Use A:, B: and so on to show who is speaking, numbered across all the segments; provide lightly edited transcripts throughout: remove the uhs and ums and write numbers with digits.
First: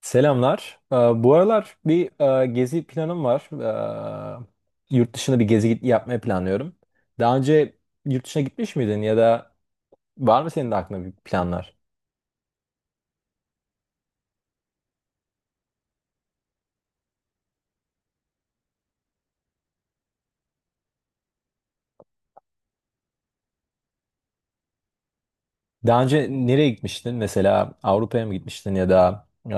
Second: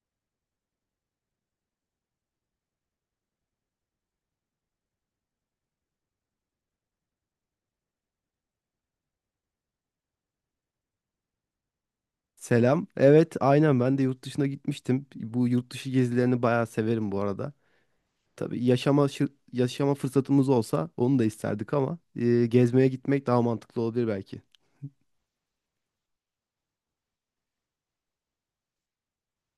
A: Selamlar. Bu aralar bir gezi planım var. Yurt dışına yapmayı planlıyorum. Daha önce yurt dışına gitmiş miydin ya da var mı senin de aklında bir planlar?
B: Selam. Evet, aynen ben de yurt dışına gitmiştim. Bu yurt dışı gezilerini bayağı severim bu arada. Tabii yaşama yaşama fırsatımız olsa onu da isterdik ama gezmeye gitmek daha mantıklı olabilir belki.
A: Daha önce nereye gitmiştin? Mesela Avrupa'ya mı gitmiştin ya da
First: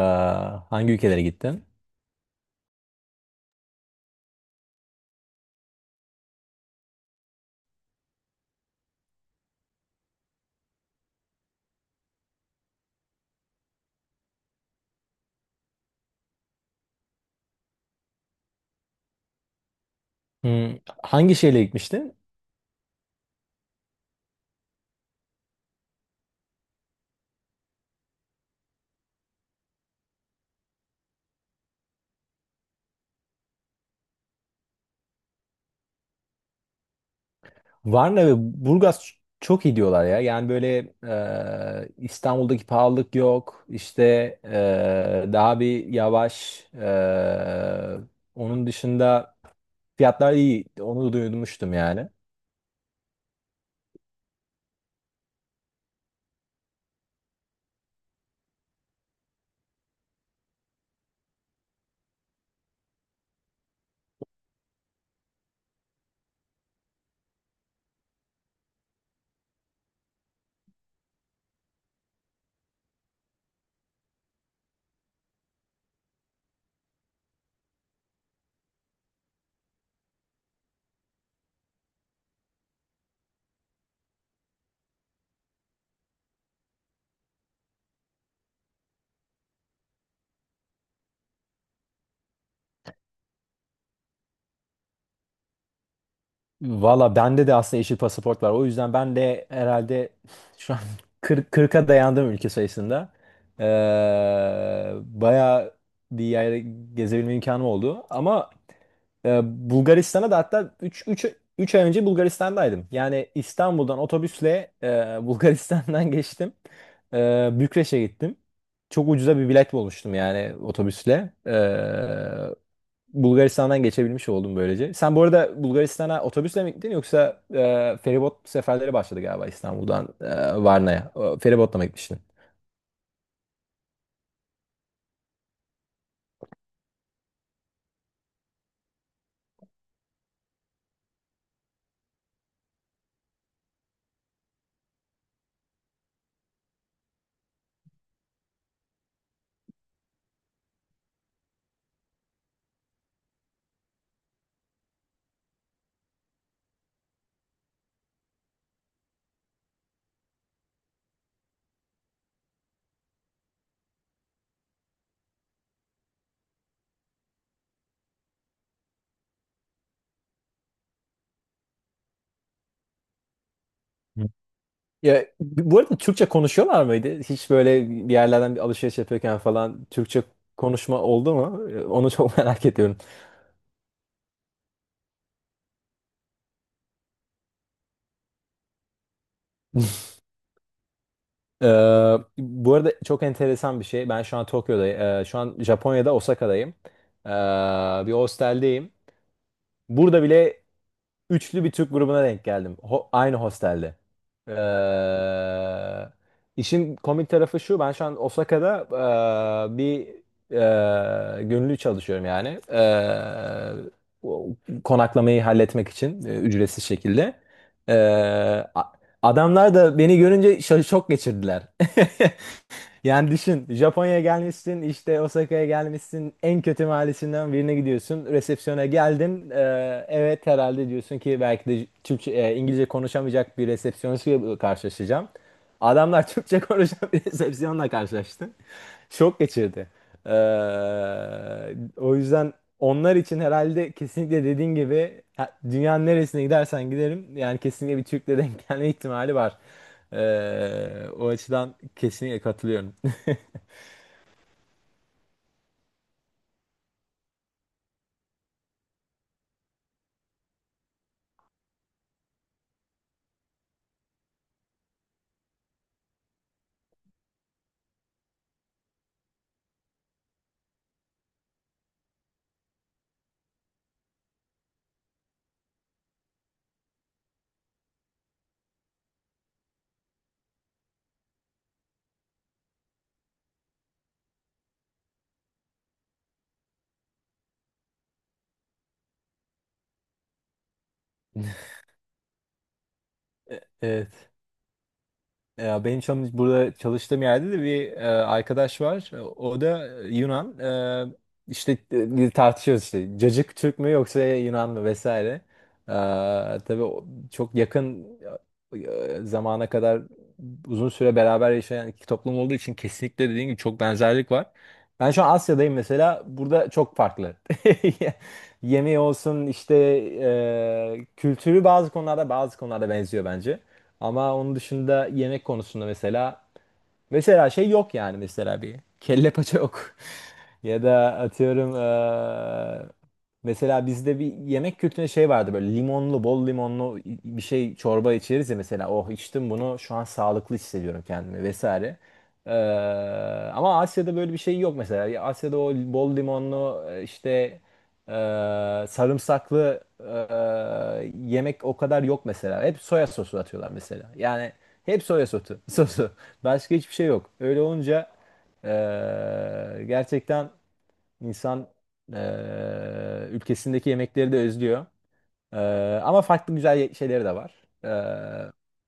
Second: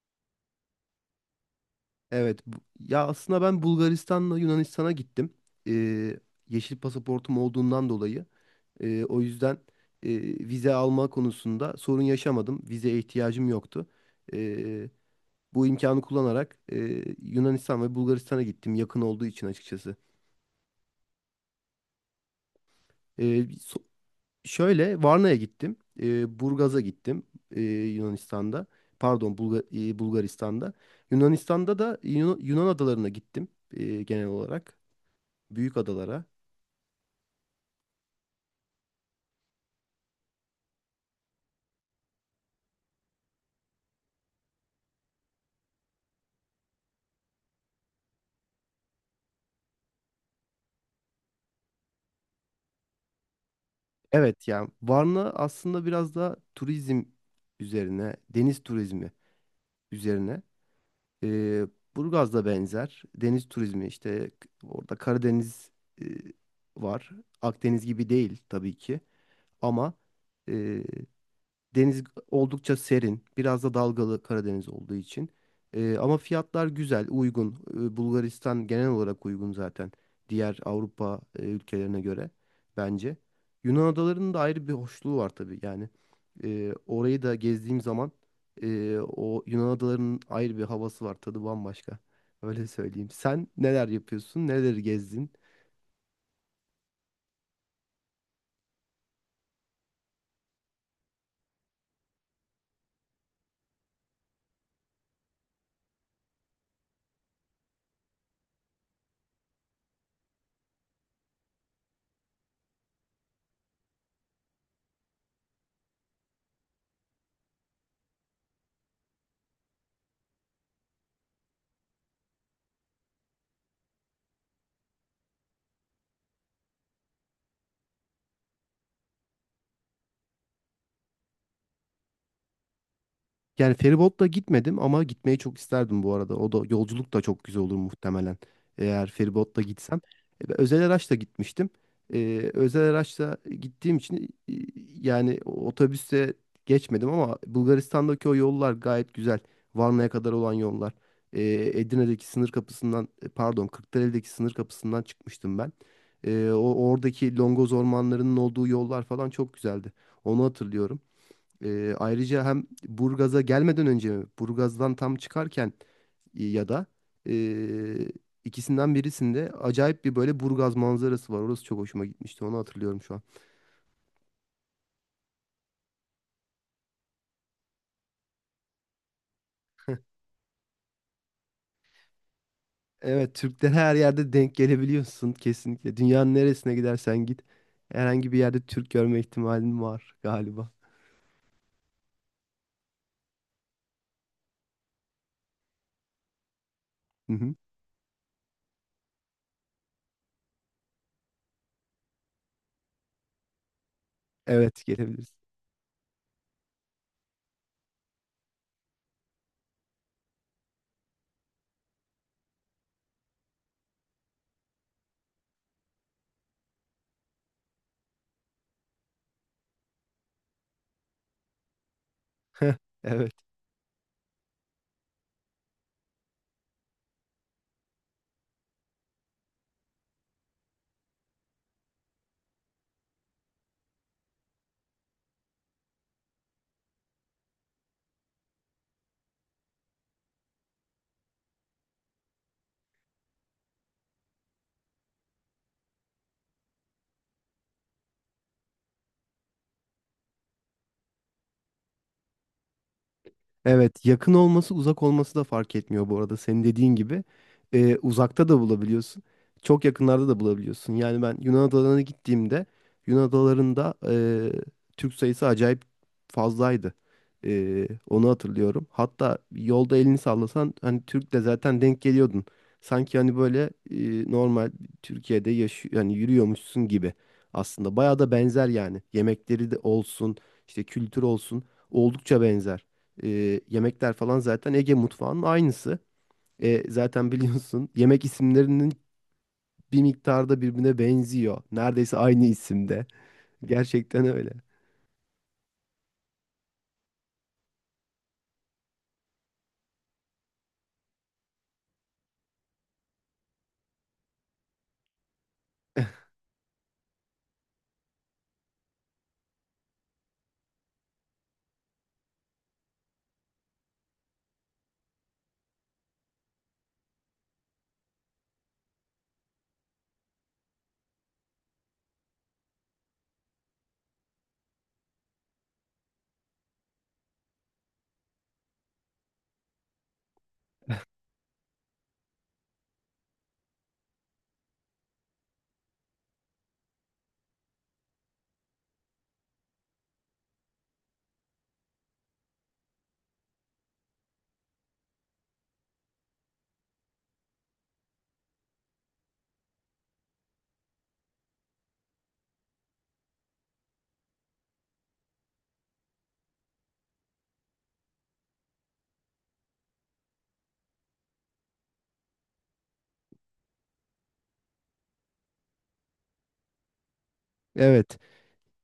A: hangi ülkelere gittin?
B: Evet, ya aslında ben Bulgaristan'la Yunanistan'a gittim. E, Yeşil pasaportum olduğundan dolayı. O yüzden e, vize alma konusunda sorun yaşamadım. Vizeye ihtiyacım yoktu. E, Bu imkanı kullanarak Yunanistan ve Bulgaristan'a gittim yakın olduğu için açıkçası.
A: Hmm, hangi şehirle gitmiştin?
B: Ee, so- Şöyle Varna'ya gittim. Burgaz'a gittim Yunanistan'da. Pardon Bulgaristan'da. Yunanistan'da da Yunan adalarına gittim genel olarak. Büyük adalara.
A: Varna ve Burgaz çok iyi diyorlar ya. Yani böyle İstanbul'daki pahalılık yok. İşte daha bir yavaş. Onun dışında fiyatlar iyi. Onu duymuştum yani.
B: Evet yani Varna aslında biraz da turizm üzerine, deniz turizmi üzerine. Ee, Burgaz da benzer. Deniz turizmi işte orada Karadeniz e, var. Akdeniz gibi değil tabii ki ama deniz oldukça serin. Biraz da dalgalı Karadeniz olduğu için. Ama fiyatlar güzel, uygun. Bulgaristan genel olarak uygun zaten. Diğer Avrupa ülkelerine göre bence. Yunan adalarının da ayrı bir hoşluğu var tabii. Yani orayı da gezdiğim zaman o Yunan adalarının ayrı bir havası var. Tadı bambaşka. Öyle söyleyeyim. Sen neler yapıyorsun? Neleri gezdin?
A: Valla bende de aslında yeşil pasaport var. O yüzden ben de herhalde şu an 40, 40'a dayandım ülke sayısında. Ee, Bayağı bir yere gezebilme imkanım oldu. Ama e, Bulgaristan'a da hatta 3 ay önce Bulgaristan'daydım. Yani İstanbul'dan otobüsle Bulgaristan'dan geçtim. Bükreş'e gittim. Çok ucuza bir bilet bulmuştum yani otobüsle. Bulgaristan'dan geçebilmiş oldum böylece. Sen bu arada Bulgaristan'a otobüsle mi gittin yoksa feribot seferleri başladı galiba İstanbul'dan Varna'ya. O, feribotla mı gitmiştin?
B: Yani feribotla gitmedim ama gitmeyi çok isterdim bu arada. O da yolculuk da çok güzel olur muhtemelen. Eğer feribotla gitsem. Ben özel araçla gitmiştim. Özel araçla gittiğim için yani otobüse geçmedim ama Bulgaristan'daki o yollar gayet güzel. Varna'ya kadar olan yollar. E, Edirne'deki sınır kapısından pardon Kırklareli'deki sınır kapısından çıkmıştım ben. O oradaki longoz ormanlarının olduğu yollar falan çok güzeldi. Onu hatırlıyorum. Ayrıca hem Burgaz'a gelmeden önce Burgaz'dan tam çıkarken ya da e, ikisinden birisinde acayip bir böyle Burgaz manzarası var. Orası çok hoşuma gitmişti. Onu hatırlıyorum şu an.
A: Hı. Ya, bu arada Türkçe konuşuyorlar mıydı? Hiç böyle bir yerlerden bir alışveriş yapıyorken falan Türkçe konuşma oldu mu? E, onu çok merak ediyorum.
B: Evet, Türklere her yerde denk gelebiliyorsun kesinlikle. Dünyanın neresine gidersen git herhangi bir yerde Türk görme ihtimalin var galiba.
A: Ee, Bu arada çok enteresan bir şey. Ben şu an Tokyo'dayım. Şu an Japonya'da Osaka'dayım. Ee,
B: Hı hı.
A: Bir hosteldeyim. Burada bile üçlü bir Türk grubuna denk geldim. Aynı hostelde.
B: Evet, gelebilirsin.
A: Ee, işin komik tarafı şu. Ben şu an Osaka'da bir gönüllü çalışıyorum yani. O- Konaklamayı halletmek için ücretsiz şekilde. Ee, a- Adamlar da beni görünce şok geçirdiler. Yani
B: Evet.
A: düşün, Japonya'ya gelmişsin, işte Osaka'ya gelmişsin, en kötü mahallesinden birine gidiyorsun, resepsiyona geldin. Evet, herhalde diyorsun ki belki de İngilizce konuşamayacak bir resepsiyonistle karşılaşacağım. Adamlar Türkçe konuşan bir resepsiyonla karşılaştı. Şok geçirdi. O yüzden onlar için herhalde kesinlikle dediğin gibi dünyanın neresine gidersen giderim yani kesinlikle bir Türk'le denk gelme ihtimali var. O açıdan kesinlikle katılıyorum.
B: Evet, yakın olması uzak olması da fark etmiyor bu arada. Senin dediğin gibi uzakta da bulabiliyorsun. Çok yakınlarda da bulabiliyorsun. Yani ben Yunan adalarına gittiğimde Yunan adalarında Türk sayısı acayip fazlaydı. Onu hatırlıyorum. Hatta yolda elini sallasan hani Türk de zaten denk geliyordun. Sanki hani böyle normal Türkiye'de yaşıyor yani yürüyormuşsun gibi aslında. Bayağı da benzer yani. Yemekleri de olsun, işte kültür olsun oldukça benzer yemekler falan zaten Ege mutfağının aynısı. Zaten biliyorsun yemek isimlerinin bir miktarda birbirine benziyor. Neredeyse aynı isimde. Gerçekten
A: Evet.
B: öyle.
A: Ya benim çalış burada çalıştığım yerde de bir arkadaş var. O da Yunan. E, işte biz tartışıyoruz işte. Cacık Türk mü yoksa Yunan mı vesaire. E, tabii çok yakın zamana kadar uzun süre beraber yaşayan iki toplum olduğu için kesinlikle dediğim gibi çok benzerlik var. Ben şu an Asya'dayım mesela. Burada çok farklı. Yemeği olsun, işte kültürü, bazı konularda benziyor bence. Ama onun dışında yemek konusunda mesela, mesela şey yok yani, mesela bir kelle paça yok. Ya da atıyorum, e, mesela bizde bir yemek kültüründe şey vardı, böyle limonlu, bol limonlu bir şey çorba içeriz ya mesela. Oh, içtim bunu, şu an sağlıklı hissediyorum kendimi vesaire. Ee, Ama Asya'da böyle bir şey yok mesela. Ya Asya'da o bol limonlu işte e, sarımsaklı yemek o kadar yok mesela. Hep soya sosu atıyorlar mesela. Yani hep soya sosu, sosu. Başka hiçbir şey yok. Öyle olunca e, gerçekten İnsan ülkesindeki yemekleri de özlüyor. Ama farklı güzel şeyleri de var.
B: Evet.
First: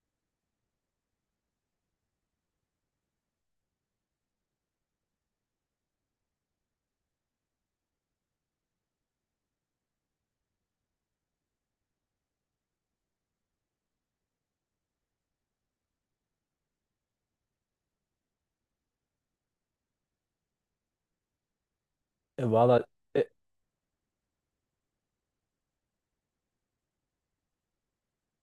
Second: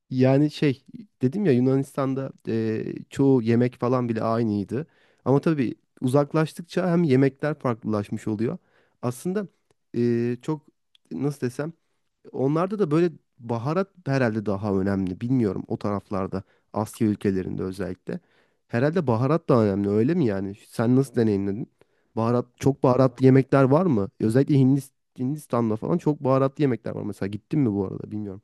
B: Yani şey dedim ya Yunanistan'da çoğu yemek falan bile aynıydı. Ama tabii uzaklaştıkça hem yemekler farklılaşmış oluyor. Aslında çok nasıl desem onlarda da böyle baharat herhalde daha önemli. Bilmiyorum o taraflarda. Asya ülkelerinde özellikle. Herhalde baharat da önemli öyle mi yani? Sen nasıl deneyimledin?
A: e,
B: Baharat,
A: valla
B: çok baharatlı
A: e,
B: yemekler var mı? Hindistan'da falan çok baharatlı yemekler var. Mesela gittin mi bu arada bilmiyorum.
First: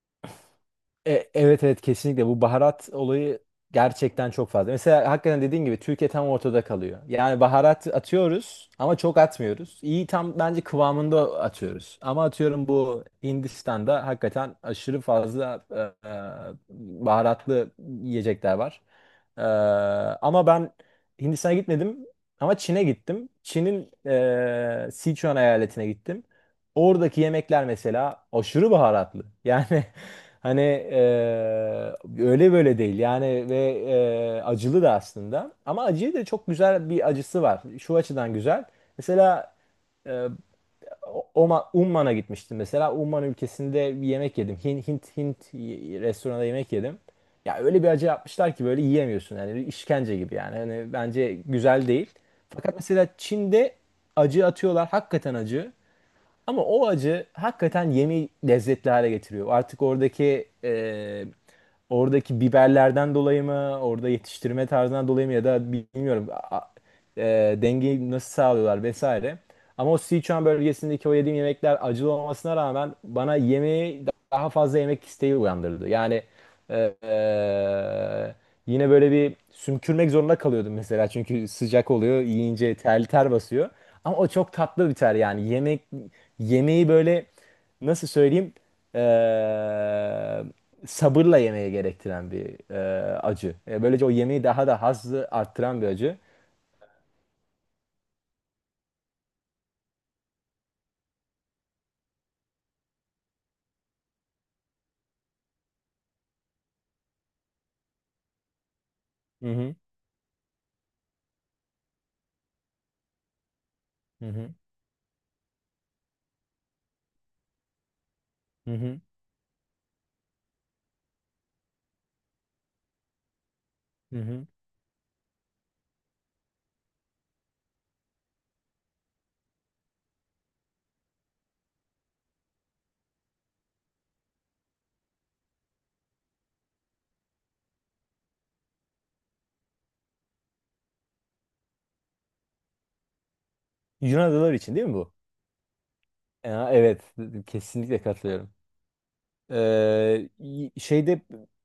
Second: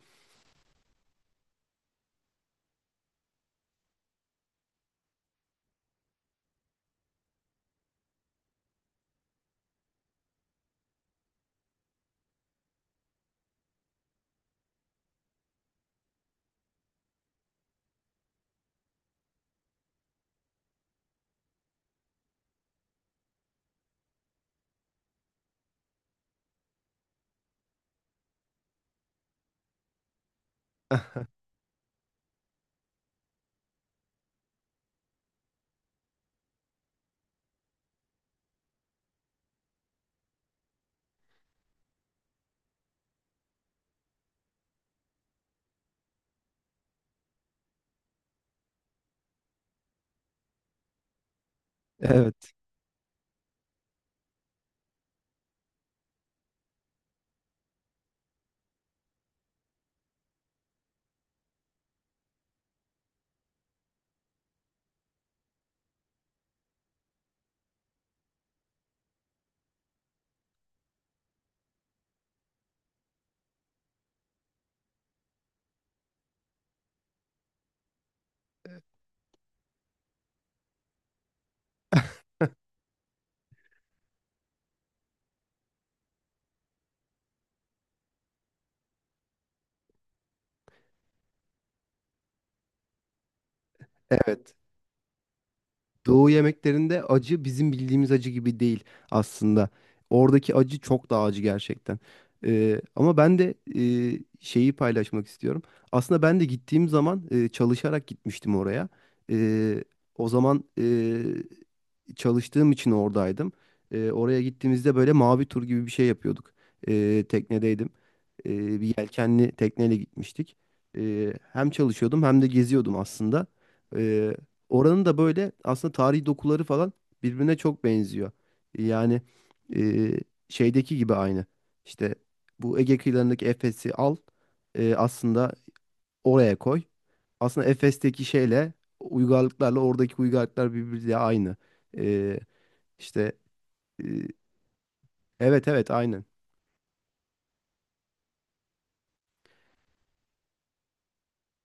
A: Evet, evet, kesinlikle bu baharat olayı gerçekten çok fazla. Mesela hakikaten dediğin gibi Türkiye tam ortada kalıyor. Yani baharat atıyoruz ama çok atmıyoruz. İyi, tam bence kıvamında atıyoruz. Ama atıyorum, bu Hindistan'da hakikaten aşırı fazla baharatlı yiyecekler var. E, Ama ben Hindistan'a gitmedim ama Çin'e gittim. Çin'in Sichuan eyaletine gittim. Oradaki yemekler mesela aşırı baharatlı. Yani hani öyle böyle değil. Yani ve acılı da aslında. Ama acıyı da, çok güzel bir acısı var. Şu açıdan güzel. Mesela eee, Umman'a gitmiştim mesela. Umman ülkesinde bir yemek yedim. Hint restoranda yemek yedim. Ya öyle bir acı yapmışlar ki böyle yiyemiyorsun. Yani işkence gibi yani. Hani bence güzel değil.
B: Evet,
A: Fakat mesela Çin'de acı atıyorlar. Hakikaten acı. Ama o acı hakikaten yemeği lezzetli hale getiriyor. Artık oradaki oradaki biberlerden dolayı mı, orada yetiştirme tarzından dolayı mı ya da bilmiyorum, e, dengeyi nasıl sağlıyorlar vesaire. Ama o Sichuan bölgesindeki o yediğim yemekler acılı olmasına rağmen bana yemeği daha fazla yemek isteği uyandırdı. Yani ee, yine böyle bir sümkürmek zorunda kalıyordum mesela çünkü sıcak oluyor, yiyince ter ter basıyor. Ama o çok tatlı bir ter, yani yemeği böyle, nasıl söyleyeyim, sabırla yemeye gerektiren bir acı. Böylece o yemeği
B: evet.
A: daha da hazzı arttıran bir acı.
B: Doğu yemeklerinde acı bizim bildiğimiz acı gibi değil aslında. Oradaki acı çok daha acı gerçekten. Ama ben de şeyi paylaşmak istiyorum. Aslında ben de gittiğim zaman çalışarak gitmiştim oraya.
A: Hı hı.
B: Ee, O zaman çalıştığım için oradaydım.
A: Hı
B: Oraya
A: hı.
B: gittiğimizde böyle mavi tur gibi bir şey yapıyorduk. Teknedeydim.
A: Hı
B: Bir
A: hı.
B: yelkenli tekneyle gitmiştik. Hem çalışıyordum hem de geziyordum aslında.
A: Hı hı.
B: Oranın da böyle aslında tarihi dokuları falan birbirine çok benziyor. Yani e, şeydeki gibi aynı. İşte bu Ege kıyılarındaki Efes'i al, aslında oraya koy. Aslında Efes'teki şeyle uygarlıklarla oradaki uygarlıklar birbiriyle aynı. E, işte e,
A: Yunan adaları için değil mi bu?
B: evet evet aynen.
A: Ya, evet, kesinlikle katılıyorum. Şeyde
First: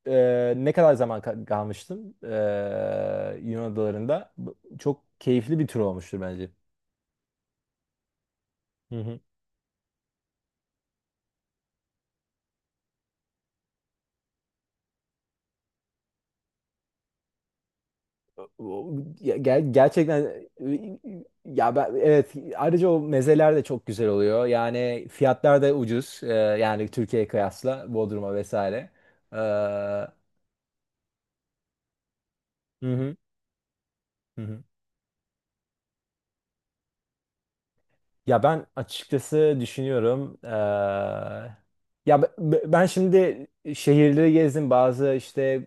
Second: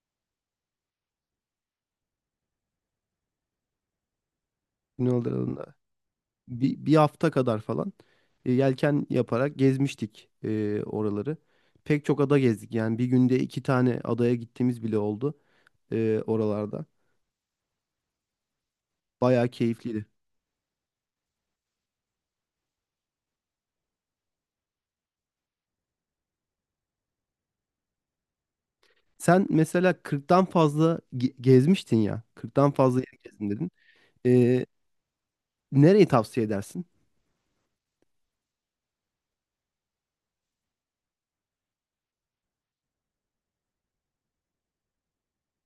A: ne kadar zaman kalmıştım Yunan adalarında. Çok keyifli bir
B: Yunanistan
A: tur olmuştur bence.
B: bir hafta kadar falan
A: Hı
B: yelken
A: hı.
B: yaparak gezmiştik oraları. Pek çok ada gezdik. Yani bir günde iki tane adaya gittiğimiz bile oldu. Oralarda.
A: O-
B: Bayağı keyifliydi.
A: Gerçekten ya ben, evet, ayrıca o mezeler de çok güzel oluyor. Yani fiyatlar da ucuz. Yani Türkiye'ye kıyasla Bodrum'a vesaire.
B: Sen mesela
A: Hı
B: 40'tan fazla gezmiştin ya. 40'tan fazla
A: hı.
B: yer gezdin dedin.
A: Hı hı.
B: E, Nereyi tavsiye edersin?
A: Ya ben açıkçası düşünüyorum. Ben şimdi şehirleri gezdim, bazı işte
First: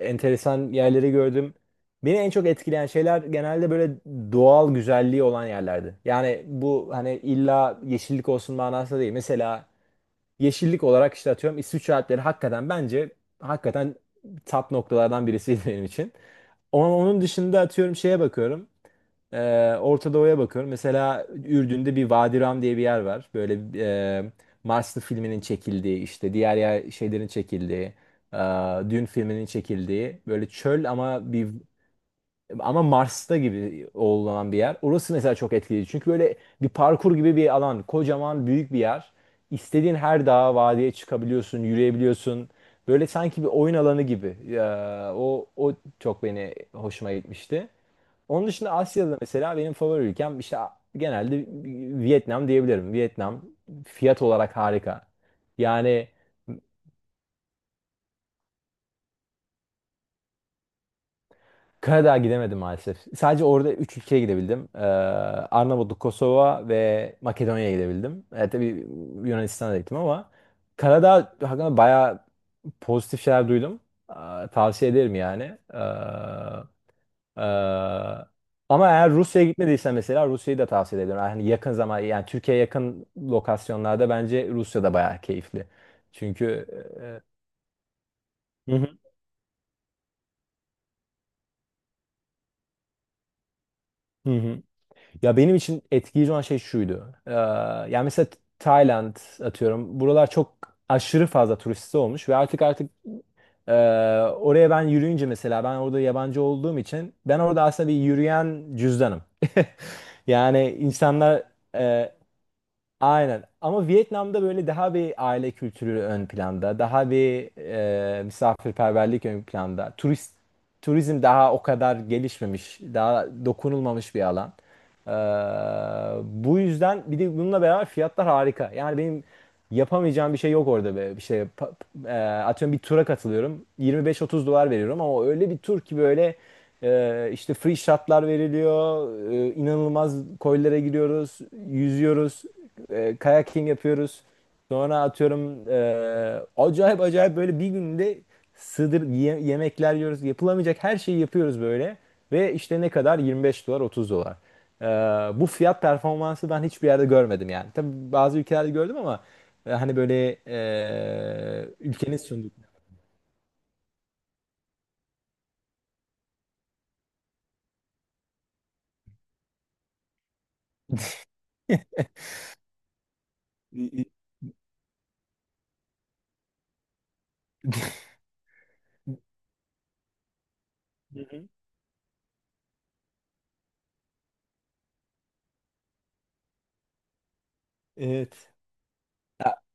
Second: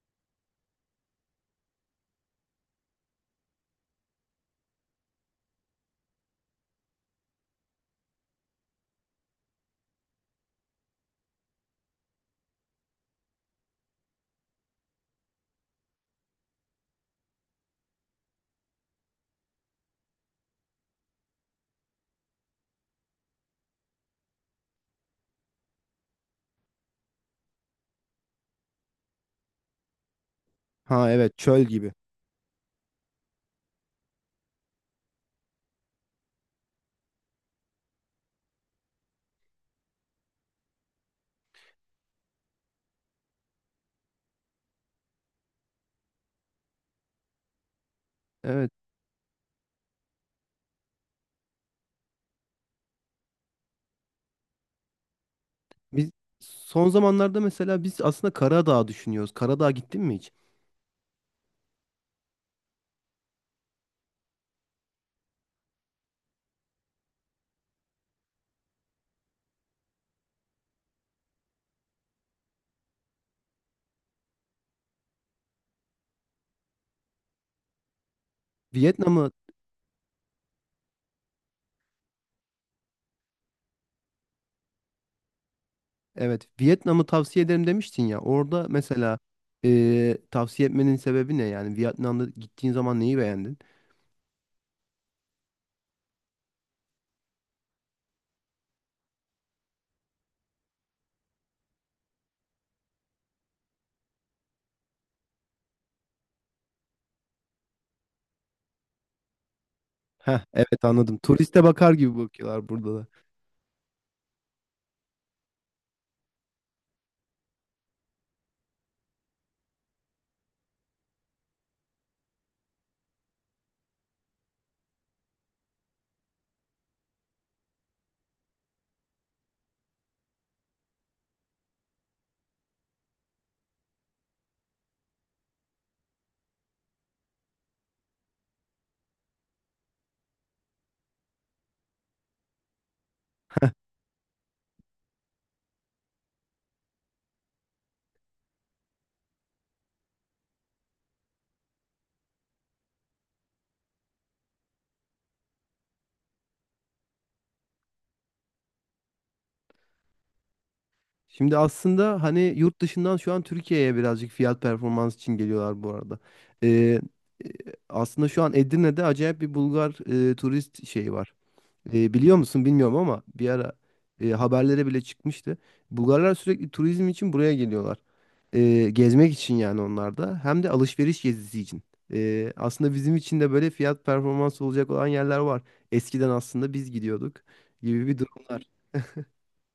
A: enteresan yerleri gördüm. Beni en çok etkileyen şeyler genelde böyle doğal güzelliği olan yerlerdi. Yani bu hani illa yeşillik olsun manasında değil. Mesela yeşillik olarak işte atıyorum İsviçre Alpleri hakikaten bence hakikaten top noktalardan birisiydi benim için. Ama onun dışında atıyorum, şeye bakıyorum. Orta Doğu'ya bakıyorum. Mesela Ürdün'de bir Vadi Ram diye bir yer var. Böyle e, Marslı filminin çekildiği, işte diğer yer, şeylerin çekildiği, e, Dün filminin çekildiği, böyle çöl
B: Ha
A: ama
B: evet çöl gibi.
A: ama Mars'ta gibi olan bir yer. Orası mesela çok etkileyici. Çünkü böyle bir parkur gibi bir alan. Kocaman, büyük bir yer. İstediğin her dağa, vadiye çıkabiliyorsun, yürüyebiliyorsun. Böyle sanki bir oyun alanı gibi. O çok beni hoşuma gitmişti. Onun dışında
B: Evet.
A: Asya'da mesela benim favori ülkem işte genelde Vietnam diyebilirim. Vietnam fiyat olarak harika. Yani
B: Biz son zamanlarda mesela aslında Karadağ düşünüyoruz. Karadağ gittin mi hiç?
A: Karadağ'a gidemedim maalesef. Sadece orada 3 ülkeye gidebildim. Arnavutluk, Kosova ve Makedonya'ya gidebildim. E, tabii Yunanistan'a da gittim ama Karadağ hakkında bayağı pozitif şeyler duydum. Ee, Tavsiye ederim yani. E, Ama eğer
B: Vietnam'ı
A: Rusya'ya gitmediysen mesela Rusya'yı da tavsiye ederim. Yani yakın zaman, yani Türkiye'ye yakın lokasyonlarda bence Rusya da bayağı keyifli.
B: evet
A: Çünkü
B: Vietnam'ı tavsiye ederim demiştin ya. Orada
A: hı hı.
B: mesela tavsiye etmenin sebebi ne? Yani Vietnam'da gittiğin zaman neyi beğendin?
A: Hı hı. Ya benim için etkileyici olan şey şuydu. Yani mesela Tayland atıyorum. Buralar çok aşırı fazla turisti olmuş ve e, oraya ben yürüyünce mesela, ben orada yabancı olduğum için ben orada aslında bir yürüyen cüzdanım.
B: Heh,
A: Yani
B: evet anladım.
A: insanlar,
B: Turiste bakar
A: e,
B: gibi bakıyorlar burada.
A: aynen. Ama Vietnam'da böyle daha bir aile kültürü ön planda, daha bir misafirperverlik ön planda. Turizm daha o kadar gelişmemiş, daha dokunulmamış bir alan. Ee, Bu yüzden bir de bununla beraber fiyatlar harika. Yani benim yapamayacağım bir şey yok orada be. Atıyorum, bir tura katılıyorum. 25-30 dolar veriyorum ama o öyle bir tur ki böyle işte free shotlar veriliyor. E, inanılmaz koylara giriyoruz, yüzüyoruz, kayaking yapıyoruz. Sonra atıyorum acayip acayip böyle bir günde sığdır yemekler yiyoruz. Yapılamayacak her şeyi yapıyoruz böyle. Ve işte ne kadar? 25 dolar, 30 dolar. Ee, Bu fiyat performansı ben hiçbir yerde görmedim yani. Tabii bazı ülkelerde gördüm ama hani böyle
B: Şimdi
A: ülkenin
B: aslında hani
A: sunduğu.
B: yurt dışından şu an Türkiye'ye birazcık fiyat performans için geliyorlar bu arada. Ee, e, Aslında şu an Edirne'de acayip bir Bulgar turist şeyi var. Biliyor musun bilmiyorum ama bir ara
A: Hı
B: haberlere bile çıkmıştı. Bulgarlar sürekli turizm için buraya geliyorlar. Gezmek için yani onlar da hem de alışveriş
A: hı.
B: gezisi için. Aslında bizim için de böyle fiyat performans olacak olan yerler var. Eskiden aslında biz gidiyorduk gibi bir
A: Evet.
B: durumlar.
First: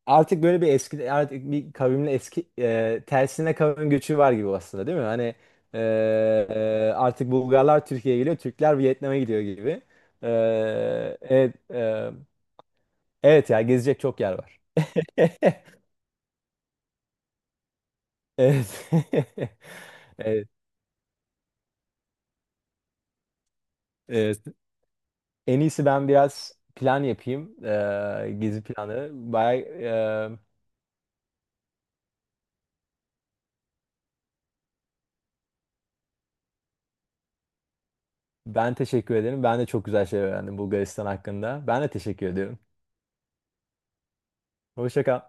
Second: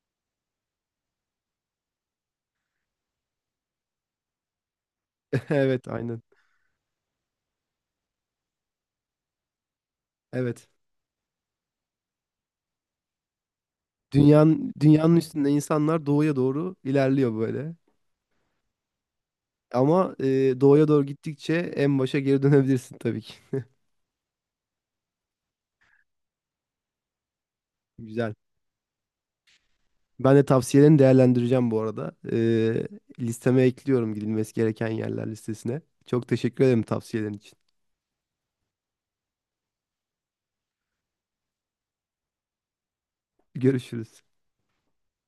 A: Artık böyle bir kavimle eski, tersine kavim göçü var gibi aslında, değil mi? Hani e,
B: Evet aynen.
A: artık Bulgarlar Türkiye'ye geliyor, Türkler Vietnam'a gidiyor gibi. E,
B: Evet.
A: evet, evet ya, gezecek çok yer var.
B: Dünyanın üstünde insanlar doğuya doğru ilerliyor böyle.
A: Evet.
B: Ama
A: Evet.
B: doğuya doğru gittikçe en başa geri dönebilirsin tabii ki.
A: Evet. En iyisi ben biraz plan yapayım.
B: Güzel.
A: Gezi planı. Bay, e,
B: Ben de tavsiyelerini değerlendireceğim bu arada. Listeme ekliyorum gidilmesi gereken yerler listesine. Çok teşekkür ederim tavsiyelerin için.
A: ben teşekkür ederim. Ben de çok güzel şey öğrendim Bulgaristan hakkında. Ben de teşekkür ediyorum.
B: Görüşürüz.
A: Hoşça kal.